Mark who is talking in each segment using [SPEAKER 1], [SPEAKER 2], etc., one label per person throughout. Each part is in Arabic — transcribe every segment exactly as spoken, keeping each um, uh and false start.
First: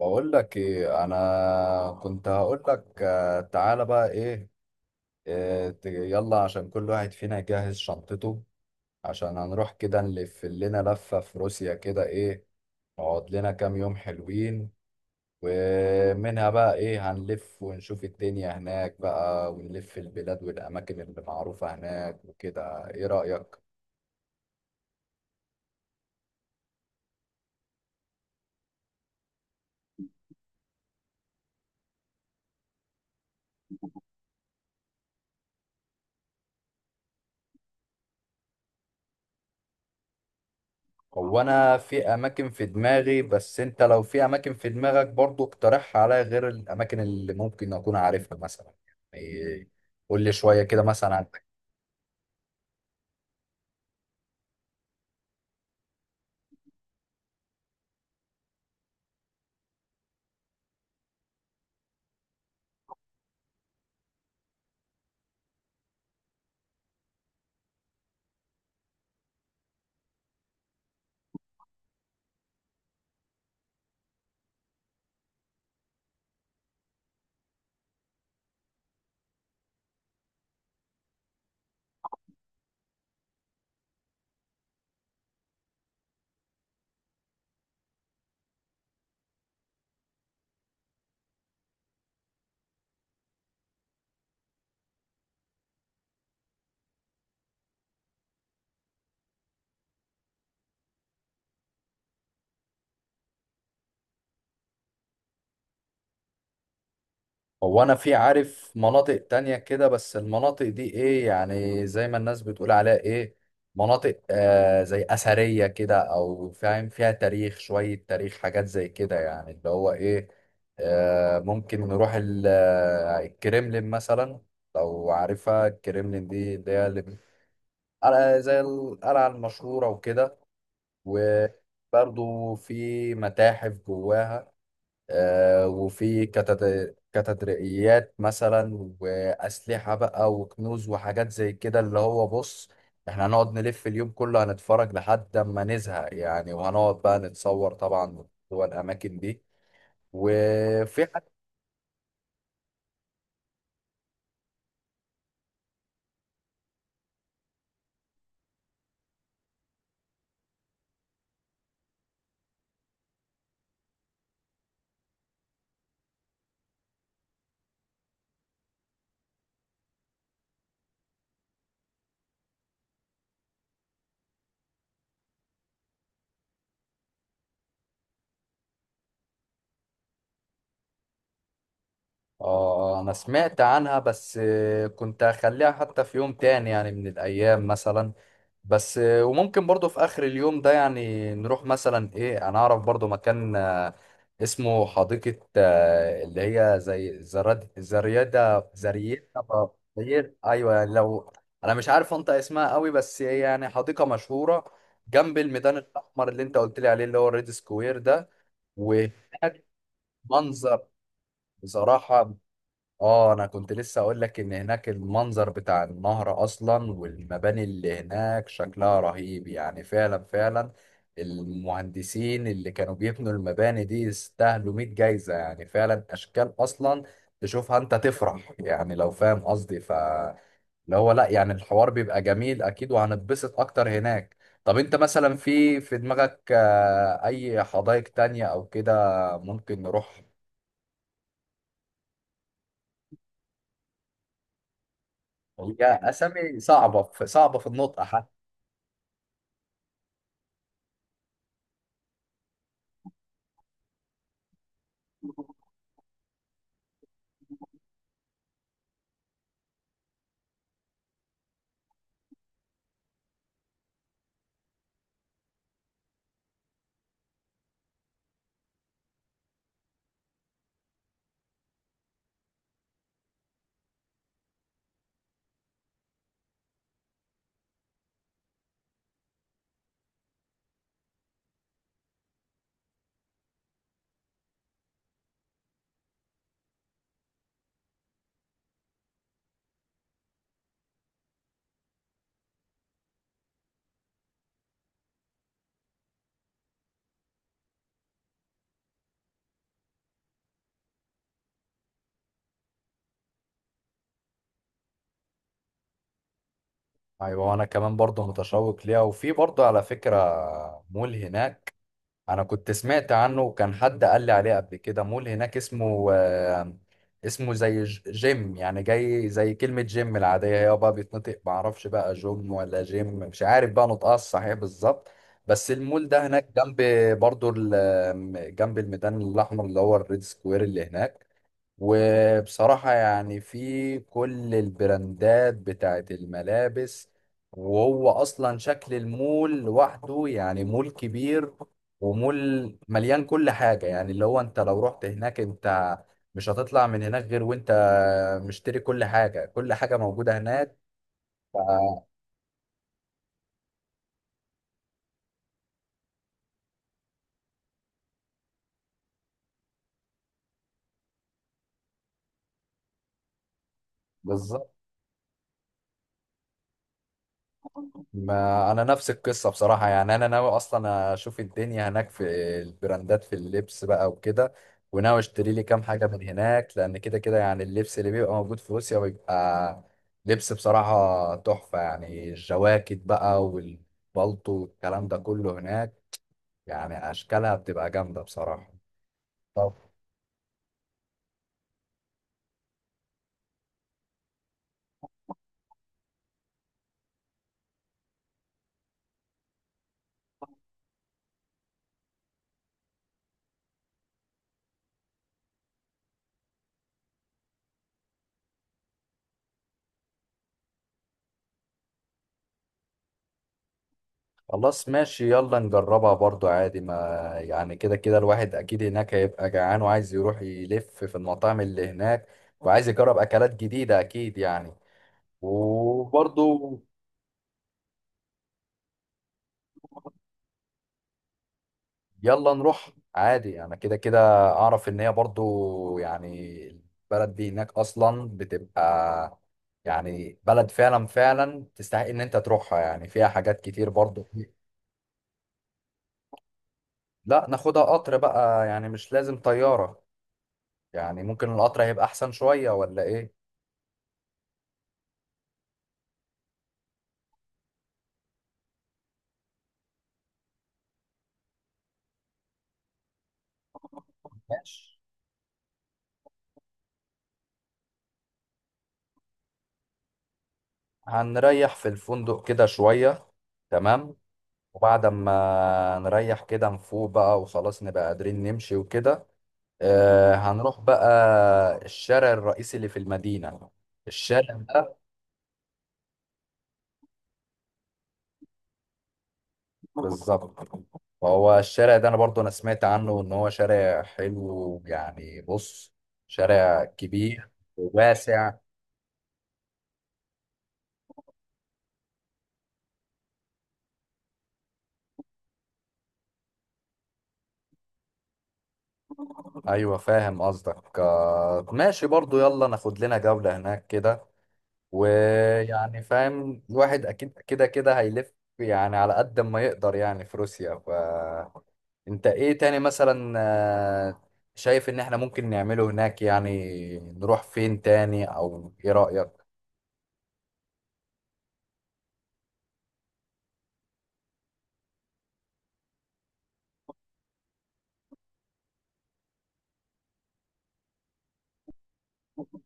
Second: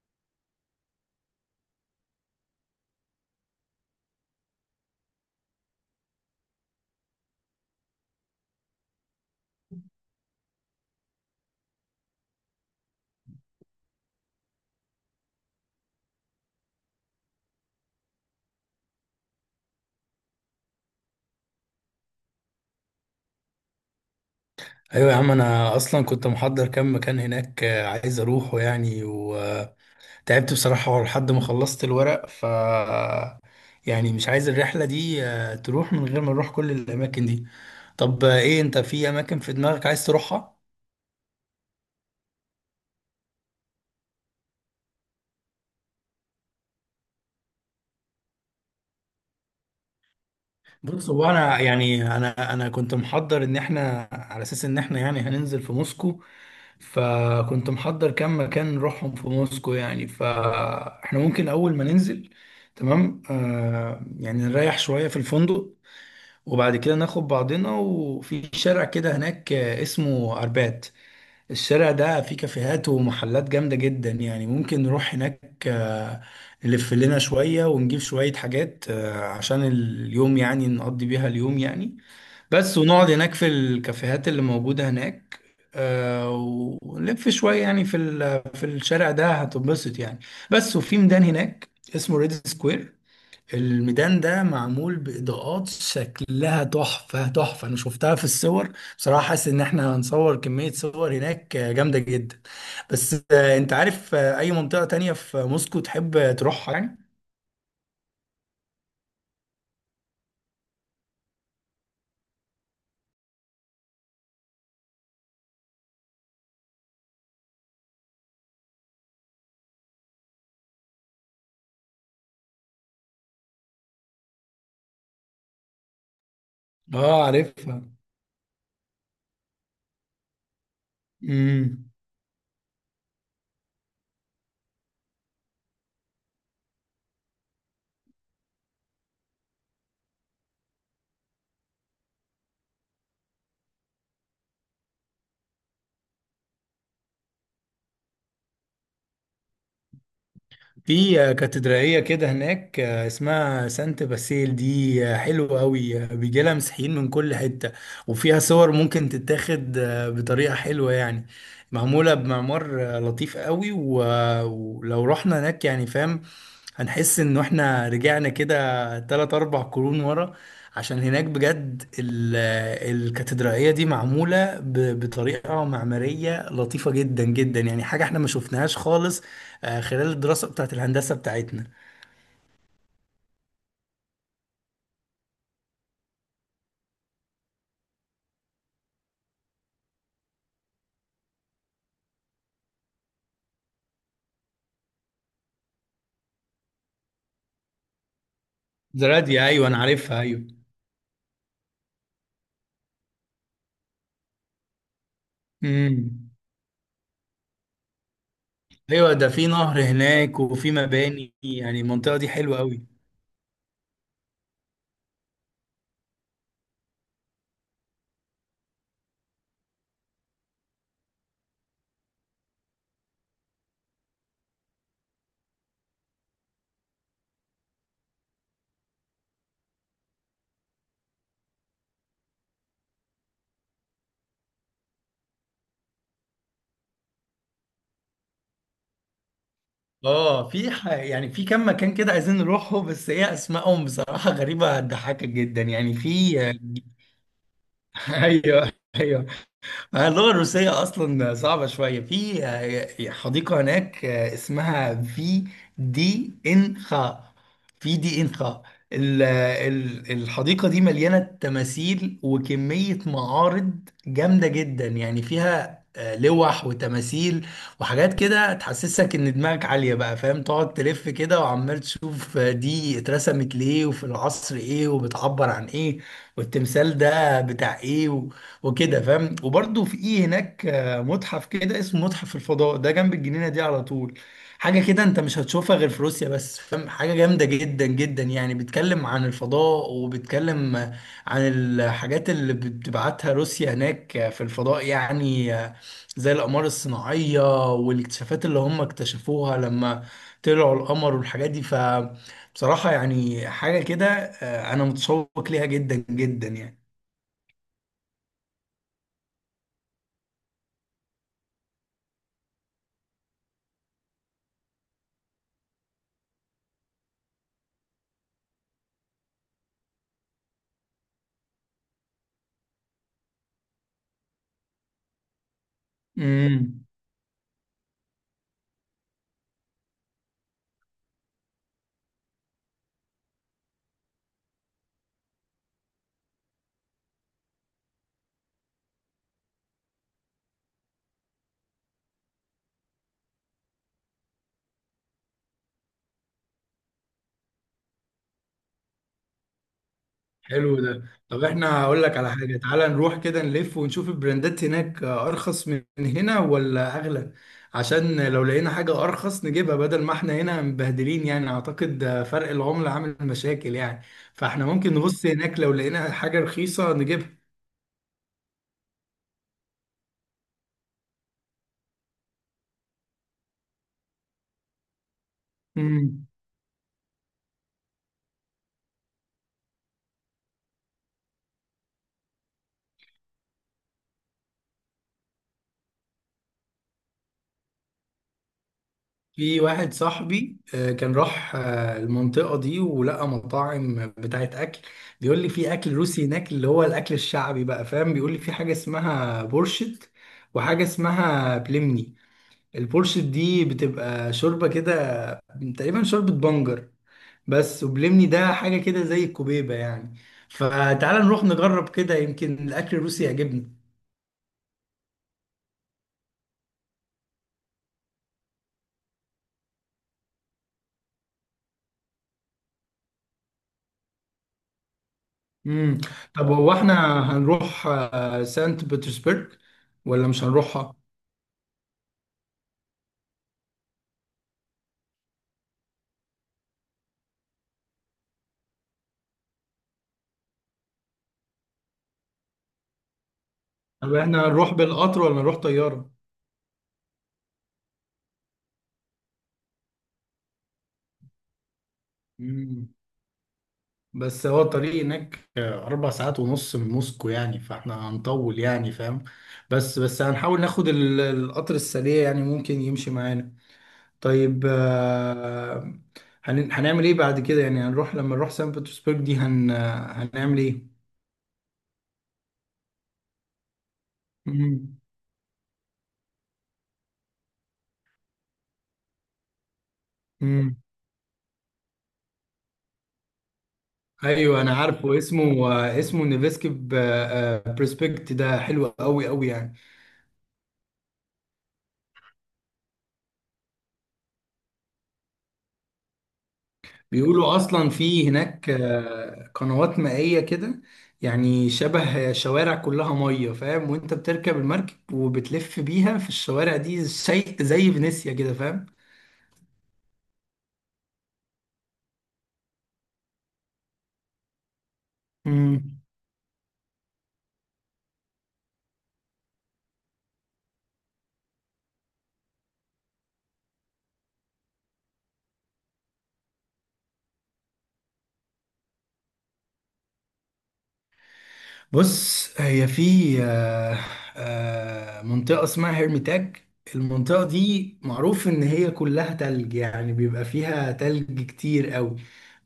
[SPEAKER 1] بقول لك ايه. انا كنت هقول لك، آه، تعالى بقى ايه. آه، ت- يلا عشان كل واحد فينا يجهز شنطته، عشان هنروح كده نلف لنا لفة في روسيا كده ايه. نقعد لنا كام يوم حلوين، ومنها بقى ايه هنلف ونشوف الدنيا هناك بقى، ونلف البلاد والاماكن اللي معروفة هناك وكده. ايه رأيك؟
[SPEAKER 2] ايوه يا عم، انا اصلا كنت محضر كام مكان هناك، آه، عايز اروحه يعني، وتعبت بصراحه لحد ما خلصت الورق ف يعني مش عايز الرحله دي آه، تروح من غير ما نروح كل الاماكن دي. طب، آه، ايه انت، في اماكن في دماغك عايز تروحها؟
[SPEAKER 1] هو انا في اماكن في دماغي، بس انت لو في اماكن في دماغك برضو اقترحها عليا، غير الاماكن اللي ممكن اكون عارفها مثلا. يعني قول لي شوية كده
[SPEAKER 2] بص،
[SPEAKER 1] مثلا.
[SPEAKER 2] هو انا يعني انا انا كنت محضر ان احنا على اساس ان احنا يعني هننزل في موسكو، فكنت محضر كام مكان نروحهم في موسكو يعني. فاحنا ممكن اول ما ننزل تمام، آه يعني نريح شوية في الفندق، وبعد كده ناخد بعضنا. وفي شارع كده هناك آه، اسمه اربات. الشارع ده فيه كافيهات ومحلات جامدة جدا، يعني ممكن نروح هناك آه، نلف لنا شوية ونجيب شوية حاجات آه، عشان اليوم، يعني نقضي بيها اليوم يعني بس. ونقعد هناك في الكافيهات اللي موجودة هناك، آه، ونلف شوية يعني في ال- في الشارع ده، هتنبسط يعني بس. وفي ميدان هناك اسمه ريد سكوير. الميدان ده معمول بإضاءات شكلها تحفة تحفة، أنا شفتها في الصور، بصراحة حاسس إن إحنا هنصور كمية صور هناك جامدة جدا. بس، آه، أنت عارف آه، أي منطقة تانية في موسكو تحب تروحها يعني؟
[SPEAKER 1] هو انا في عارف مناطق تانية كده، بس المناطق دي ايه يعني زي ما الناس بتقول عليها ايه، مناطق آه زي اثرية كده، او فاهم فيها تاريخ، شوية تاريخ حاجات زي كده يعني اللي هو ايه. آه ممكن نروح ال- آه، الكريملين مثلا. لو عارفها الكريملين دي اللي هي اللي
[SPEAKER 2] آه، عارفها.
[SPEAKER 1] قلعة- زي القلعة المشهورة وكده.
[SPEAKER 2] مم.
[SPEAKER 1] وبرضو في متاحف جواها. آه، وفي كاتد- كاتدرائيات مثلا وأسلحة بقى وكنوز وحاجات زي كده. اللي هو بص، احنا هنقعد نلف اليوم كله، هنتفرج لحد ما نزهق يعني، وهنقعد بقى نتصور طبعا جوه الأماكن دي. وفي
[SPEAKER 2] في
[SPEAKER 1] حاجة،
[SPEAKER 2] آه، كاتدرائية كده هناك آه، اسمها سانت باسيل، دي آه، حلوة قوي، بيجي لها مسيحيين من كل حتة. وفيها صور ممكن تتاخد آه، بطريقة حلوة يعني، معمولة بمعمار آه، لطيف قوي، و- آه، ولو رحنا هناك، يعني فاهم، هنحس ان احنا رجعنا كده تلات اربع قرون ورا، عشان هناك بجد ال- الكاتدرائية دي معمولة ب- بطريقة معمارية لطيفة جدا جدا، يعني حاجة احنا ما شفناهاش خالص آه، خلال الدراسة بتاعت الهندسة بتاعتنا.
[SPEAKER 1] اه أنا سمعت عنها، بس آه، كنت هخليها حتى في يوم تاني يعني من الأيام مثلا. بس آه، وممكن برضو في اخر اليوم ده يعني نروح مثلا ايه. انا اعرف برضو مكان آه، اسمه حديقة، آه، اللي هي زي زراد زريادة زريادة
[SPEAKER 2] زراديا، ايوه انا عارفها،
[SPEAKER 1] زرير
[SPEAKER 2] ايوه.
[SPEAKER 1] ايوه يعني لو. انا مش عارف انطق اسمها قوي، بس هي يعني حديقة مشهورة جنب الميدان الاحمر،
[SPEAKER 2] امم.
[SPEAKER 1] اللي انت قلت لي عليه، اللي هو الريد سكوير ده.
[SPEAKER 2] ايوه، ده في
[SPEAKER 1] وهناك
[SPEAKER 2] نهر هناك وفي
[SPEAKER 1] منظر
[SPEAKER 2] مباني، يعني المنطقة دي
[SPEAKER 1] بصراحة.
[SPEAKER 2] حلوة قوي.
[SPEAKER 1] اه انا كنت لسه اقول لك ان هناك المنظر بتاع النهر اصلا والمباني اللي هناك شكلها رهيب، يعني فعلا فعلا. المهندسين اللي كانوا بيبنوا المباني دي يستاهلوا مية جايزة، يعني فعلا اشكال اصلا تشوفها انت تفرح يعني، لو فاهم قصدي. ف اللي هو لا يعني الحوار بيبقى جميل اكيد، وهنتبسط اكتر هناك. طب انت مثلا في في دماغك، آه، اي حدائق تانية او كده ممكن نروح؟
[SPEAKER 2] اه، في ح... يعني في كم مكان كده عايزين نروحه، بس ايه اسمائهم بصراحة غريبة هتضحكك جدا،
[SPEAKER 1] هي
[SPEAKER 2] يعني في...
[SPEAKER 1] اسامي صعبة، في صعبة في النطق.
[SPEAKER 2] ايوه، ايوه. آه، اللغه الروسيه اصلا صعبه شويه. في آه، حديقه هناك آه، اسمها في دي ان خا. في دي ان خا. ال- ال- الحديقه دي مليانه تماثيل وكميه معارض جامده جدا، يعني فيها آه، لوح وتماثيل وحاجات كده تحسسك ان دماغك عاليه، بقى فاهم، تقعد تلف كده وعمال تشوف آه، دي اترسمت ليه وفي العصر ايه وبتعبر عن ايه، والتمثال ده بتاع ايه، وكده فاهم. وبرضه في ايه هناك آه، متحف كده اسمه متحف الفضاء، ده جنب الجنينه دي على طول. حاجه كده انت مش هتشوفها غير في روسيا، بس فاهم، حاجه جامده جدا جدا، يعني بيتكلم عن الفضاء وبيتكلم آه، عن الحاجات اللي بتبعتها روسيا هناك آه، في الفضاء، يعني آه، زي الاقمار الصناعيه والاكتشافات اللي هم اكتشفوها لما طلعوا القمر والحاجات دي. فبصراحه يعني حاجه كده، آه، انا متشوق ليها جدا جدا يعني.
[SPEAKER 1] ايوه، وانا كمان برضه متشوق ليها. وفي برضه على فكره مول هناك. انا كنت سمعت عنه وكان حد قال لي عليه قبل كده. مول هناك اسمه آه، اسمه زي ج- جيم، يعني جاي زي كلمه جيم العاديه، هي بقى بيتنطق ما اعرفش بقى جيم ولا جيم، مش عارف بقى نطقها الصحيح بالظبط. بس المول ده هناك جنب،
[SPEAKER 2] امم.
[SPEAKER 1] برضه ال- جنب الميدان الاحمر اللي هو الريد سكوير اللي هناك. وبصراحة يعني في كل البراندات بتاعت الملابس. وهو أصلا شكل المول لوحده يعني مول كبير. ومول مليان كل حاجة، يعني اللي هو أنت لو رحت هناك أنت مش هتطلع من هناك غير وأنت مشتري كل حاجة. كل حاجة موجودة هناك.
[SPEAKER 2] حلو ده. طب
[SPEAKER 1] ف-
[SPEAKER 2] احنا، هقول لك على حاجة، تعالى نروح كده نلف ونشوف البراندات هناك أرخص من هنا ولا أغلى. عشان لو لقينا حاجة أرخص نجيبها بدل ما احنا هنا مبهدلين، يعني أعتقد فرق العملة عامل مشاكل يعني. فاحنا
[SPEAKER 1] بالظبط،
[SPEAKER 2] ممكن نبص هناك، لو لقينا حاجة رخيصة نجيبها.
[SPEAKER 1] ما انا نفس القصه بصراحه. يعني انا ناوي اصلا اشوف الدنيا هناك، في البراندات، في اللبس بقى وكده. وناوي اشتري لي كام حاجه
[SPEAKER 2] مم.
[SPEAKER 1] من هناك، لان كده كده يعني اللبس اللي بيبقى موجود في روسيا بيبقى لبس بصراحه تحفه. يعني الجواكت بقى والبلطو والكلام ده كله هناك يعني اشكالها بتبقى جامده بصراحه.
[SPEAKER 2] في واحد صاحبي آه، كان راح آه، المنطقة دي ولقى مطاعم بتاعت أكل، بيقول لي في أكل روسي هناك اللي هو الأكل الشعبي، بقى فاهم، بيقول لي في حاجة اسمها بورشت وحاجة اسمها بلمني. البورشت دي بتبقى شوربة كده، تقريبا شوربة بنجر بس. وبلمني ده حاجة كده زي الكوبيبة يعني. فتعال نروح نجرب كده، يمكن الأكل الروسي يعجبنا.
[SPEAKER 1] خلاص ماشي، يلا نجربها برضو عادي ما. يعني كده كده الواحد اكيد هناك هيبقى جعان، وعايز يروح يلف في المطاعم اللي هناك، وعايز يجرب اكلات جديدة اكيد يعني.
[SPEAKER 2] مم. طب هو
[SPEAKER 1] وبرضو
[SPEAKER 2] احنا هنروح آه، سانت بطرسبرغ ولا مش هنروحها؟
[SPEAKER 1] يلا نروح عادي، انا كده كده اعرف ان هي برضو يعني، البلد دي هناك اصلا بتبقى يعني بلد فعلا فعلا تستحق ان انت تروحها، يعني فيها حاجات كتير
[SPEAKER 2] طب
[SPEAKER 1] برضو.
[SPEAKER 2] احنا هنروح بالقطر ولا نروح طيارة؟
[SPEAKER 1] لا، ناخدها قطر بقى، يعني مش لازم طيارة. يعني ممكن القطر هيبقى احسن شوية،
[SPEAKER 2] مم.
[SPEAKER 1] ولا ايه؟
[SPEAKER 2] بس هو الطريق هناك أربع ساعات ونص من موسكو، يعني فاحنا هنطول، يعني فاهم. بس بس هنحاول ناخد ال- القطر السريع، يعني ممكن يمشي معانا. طيب،
[SPEAKER 1] ماشي.
[SPEAKER 2] آه، هن- هنعمل ايه بعد كده؟ يعني هنروح، لما نروح سان بطرسبرج دي هن هنعمل ايه؟
[SPEAKER 1] هنريح في الفندق كده شوية. تمام.
[SPEAKER 2] مم.
[SPEAKER 1] وبعد ما نريح كده نفوق بقى، وخلاص نبقى قادرين نمشي وكده. آه،
[SPEAKER 2] مم.
[SPEAKER 1] هنروح بقى الشارع الرئيسي اللي في المدينة. الشارع
[SPEAKER 2] ايوه، انا
[SPEAKER 1] ده.
[SPEAKER 2] عارفه اسمه، آه، اسمه نيفسكي بريسبكت، ده حلو قوي قوي يعني.
[SPEAKER 1] بالظبط. فهو الشارع ده انا برضو انا سمعت عنه ان هو شارع حلو. يعني بص، شارع كبير
[SPEAKER 2] بيقولوا اصلا في
[SPEAKER 1] وواسع.
[SPEAKER 2] هناك آه، قنوات مائية كده، يعني شبه شوارع كلها مية، فاهم، وانت بتركب المركب وبتلف بيها في الشوارع دي زي زي فينيسيا كده.
[SPEAKER 1] ايوه، فاهم قصدك. آه، ماشي برضو، يلا ناخد لنا جولة هناك كده. ويعني
[SPEAKER 2] فاهم.
[SPEAKER 1] فاهم الواحد اكيد كده كده هيلف، يعني على قد ما يقدر، يعني في روسيا. فانت ايه تاني مثلا، آه، شايف ان احنا ممكن نعمله هناك؟ يعني نروح فين تاني، او ايه رأيك؟
[SPEAKER 2] بص، هي في آه، آه، منطقة اسمها هرميتاج. المنطقة دي معروف إن هي كلها تلج، يعني بيبقى فيها تلج كتير قوي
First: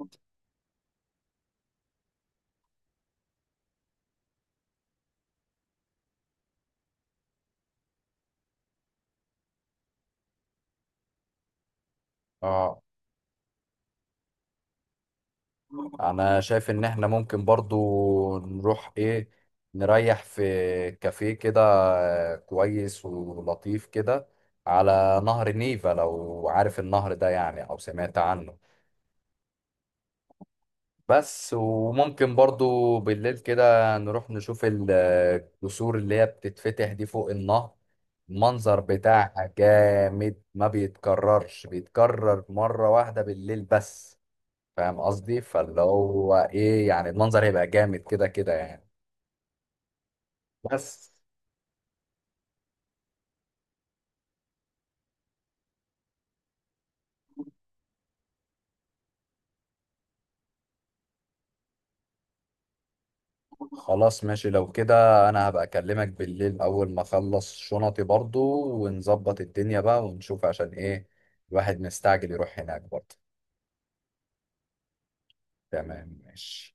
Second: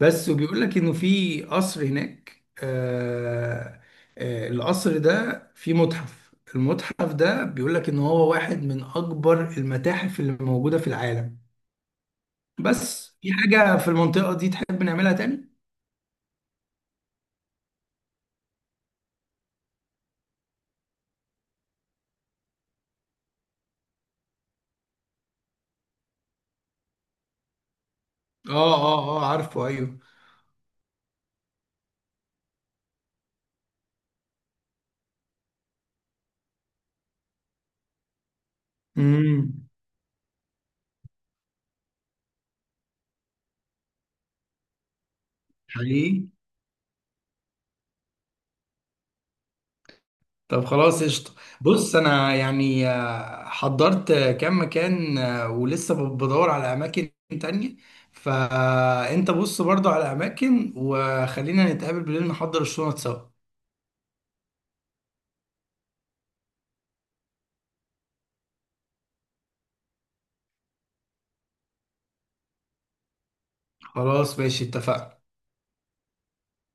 [SPEAKER 2] بس. وبيقول لك إنه في قصر هناك، آه، آه، القصر ده فيه متحف. المتحف ده بيقول لك إن هو واحد من أكبر المتاحف اللي موجودة في العالم.
[SPEAKER 1] اه
[SPEAKER 2] بس في حاجة في المنطقة دي تحب نعملها تاني؟
[SPEAKER 1] انا شايف ان احنا ممكن برضو نروح ايه، نريح في كافيه كده آه، كويس ولطيف كده على نهر نيفا، لو عارف النهر ده يعني او سمعت عنه.
[SPEAKER 2] آه آه آه عارفه، أيوه.
[SPEAKER 1] بس وممكن برضو بالليل كده نروح نشوف ال- الجسور اللي هي بتتفتح دي فوق النهر. المنظر بتاعها
[SPEAKER 2] امم.
[SPEAKER 1] جامد، ما بيتكررش، بيتكرر مرة واحدة بالليل بس. فاهم قصدي. فاللي
[SPEAKER 2] حقيقي.
[SPEAKER 1] هو ايه يعني، المنظر هيبقى جامد كده كده يعني.
[SPEAKER 2] طب خلاص،
[SPEAKER 1] بس
[SPEAKER 2] قشطة. بص أنا يعني آه، حضرت آه، كام مكان آه، ولسه ب- بدور على أماكن تانية. فأنت بص برضو على أماكن، وخلينا نتقابل بالليل نحضر الشنط سوا.
[SPEAKER 1] خلاص ماشي، لو كده انا هبقى اكلمك بالليل اول ما اخلص شنطي برضو، ونظبط الدنيا بقى ونشوف، عشان ايه الواحد مستعجل يروح هناك برضو.
[SPEAKER 2] خلاص ماشي، اتفقنا.
[SPEAKER 1] تمام، ماشي.